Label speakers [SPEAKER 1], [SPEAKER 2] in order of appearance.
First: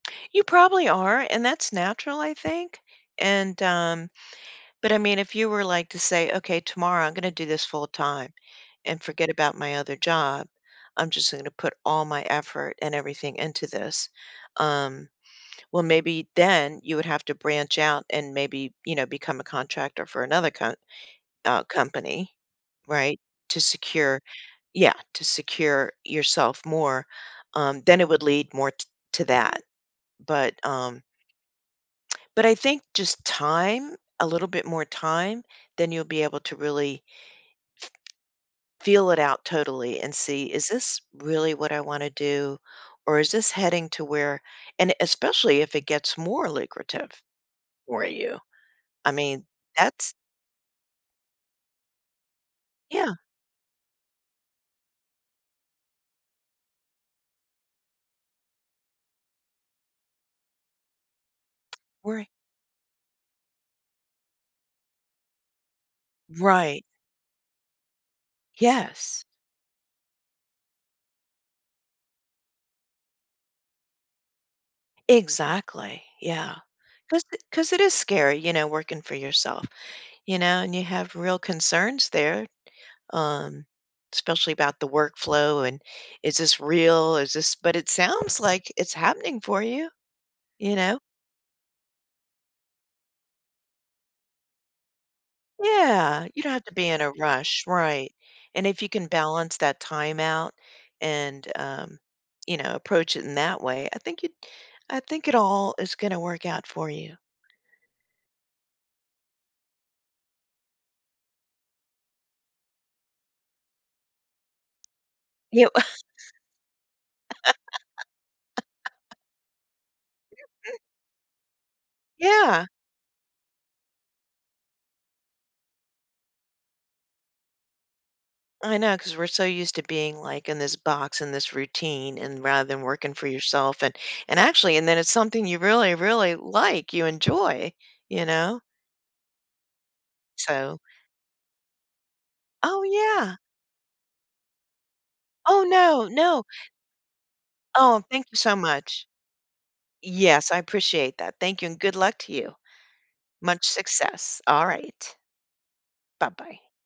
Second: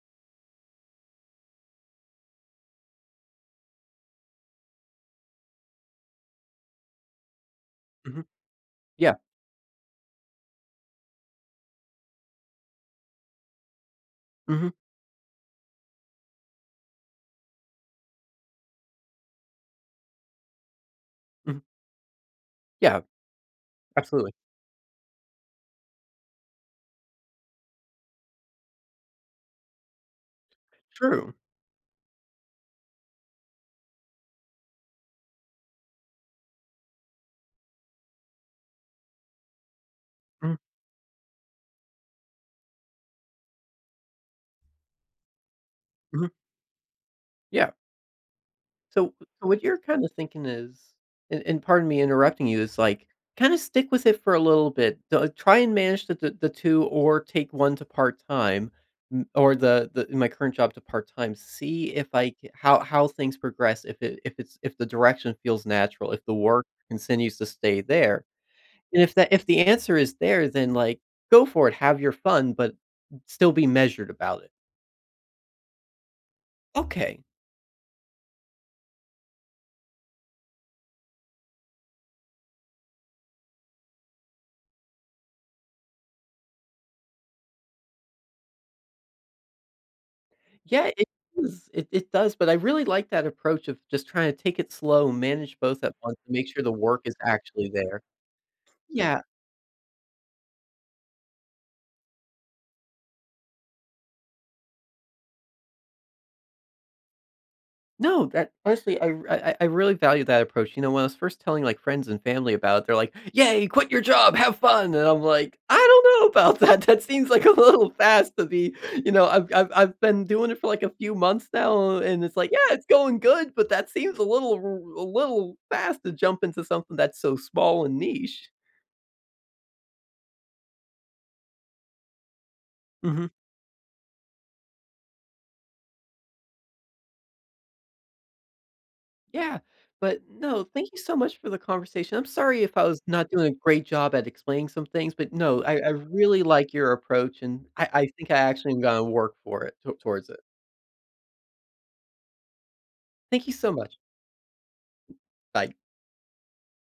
[SPEAKER 1] You probably are and that's natural I think and um, but I mean if you were like to say, "Okay, tomorrow I'm gonna do this full
[SPEAKER 2] Mhm.
[SPEAKER 1] time and
[SPEAKER 2] Yeah.
[SPEAKER 1] forget about my other job, I'm just gonna put all my effort and everything into this."
[SPEAKER 2] Mhm.
[SPEAKER 1] Um, well, maybe then you would have to branch out and maybe, you know, become a contractor for another co
[SPEAKER 2] Mhm.
[SPEAKER 1] uh, company,
[SPEAKER 2] Yeah.
[SPEAKER 1] right, to secure,
[SPEAKER 2] Absolutely.
[SPEAKER 1] yeah, to secure yourself more, um, then it would lead more t to that. But, um
[SPEAKER 2] True.
[SPEAKER 1] But I think just time, a little bit more time, then you'll be able to really f feel it out totally and see,
[SPEAKER 2] Mm.
[SPEAKER 1] is this really what I wanna do or is this heading to where, and especially if it gets
[SPEAKER 2] Mhm.
[SPEAKER 1] more lucrative
[SPEAKER 2] Yeah.
[SPEAKER 1] for you. I
[SPEAKER 2] So,
[SPEAKER 1] mean,
[SPEAKER 2] wh what you're kinda
[SPEAKER 1] that's
[SPEAKER 2] thinking is, and and pardon me interrupting you, it's like,
[SPEAKER 1] Yeah.
[SPEAKER 2] kinda stick with it for a little bit, though try and manage the the the 2 or take one to part-time n or the the, in my current job to part-time, see if
[SPEAKER 1] Right.
[SPEAKER 2] I ca how how things progress, if it if it's if the direction feels natural, if the work
[SPEAKER 1] Right.
[SPEAKER 2] continues to stay there. And if
[SPEAKER 1] Yes.
[SPEAKER 2] the if the answer is there, then like, go for it, have your fun, but still be measured about it.
[SPEAKER 1] Exactly, yeah.
[SPEAKER 2] Okay.
[SPEAKER 1] 'Cause 'cause it is scary, you know, working for yourself, you know, and you have real concerns there, um, especially about the work flow and is this real, is this but it sounds like it's happening for you, you
[SPEAKER 2] Yeah,
[SPEAKER 1] know.
[SPEAKER 2] it is, it it does, but I really like that approach of just trying to take it slow and manage both at once
[SPEAKER 1] Yeah,
[SPEAKER 2] to
[SPEAKER 1] you
[SPEAKER 2] make
[SPEAKER 1] don't
[SPEAKER 2] sure
[SPEAKER 1] have
[SPEAKER 2] the
[SPEAKER 1] to be
[SPEAKER 2] work
[SPEAKER 1] in a
[SPEAKER 2] is
[SPEAKER 1] rush,
[SPEAKER 2] actually there.
[SPEAKER 1] right. And if you can
[SPEAKER 2] Yeah.
[SPEAKER 1] balance that time out and, um, you know, approach it in that way, I think it I think it all is gonna work out for you.
[SPEAKER 2] No, that honestly, I r I I I really value that approach, you know, when I was first telling like friends and family about it, they're like, "Yeah, quit your job, have fun", and I'm like,
[SPEAKER 1] You
[SPEAKER 2] "I don't know about that." That seems like a little fast to be, you know, I've I've I've been doing it for like a few months now, and it's like,
[SPEAKER 1] Yeah.
[SPEAKER 2] "Yeah, it's going good", but that seems a little, a little r a little fast to jump into something that's so small and niche.
[SPEAKER 1] I know 'cause we're so used to being like in this box in this routine and rather than working for
[SPEAKER 2] Mhm.
[SPEAKER 1] yourself and and actually, and then it's something you really, really like, you enjoy, you know.
[SPEAKER 2] Yeah, but no,
[SPEAKER 1] So
[SPEAKER 2] thank you so much for the conversation. I'm sorry if
[SPEAKER 1] Oh,
[SPEAKER 2] I was not
[SPEAKER 1] yeah.
[SPEAKER 2] doing a great job at explaining some things, but
[SPEAKER 1] Oh,
[SPEAKER 2] no, I I
[SPEAKER 1] no,
[SPEAKER 2] really
[SPEAKER 1] no.
[SPEAKER 2] like your approach and I
[SPEAKER 1] Oh,
[SPEAKER 2] I
[SPEAKER 1] thank
[SPEAKER 2] think
[SPEAKER 1] you
[SPEAKER 2] I
[SPEAKER 1] so
[SPEAKER 2] actually am gonna
[SPEAKER 1] much.
[SPEAKER 2] work for it t towards it.
[SPEAKER 1] Yes, I appreciate that. Thank you and good luck to you.
[SPEAKER 2] Thank you
[SPEAKER 1] Much
[SPEAKER 2] so much.
[SPEAKER 1] success. All right.
[SPEAKER 2] Bye.
[SPEAKER 1] Bye-bye.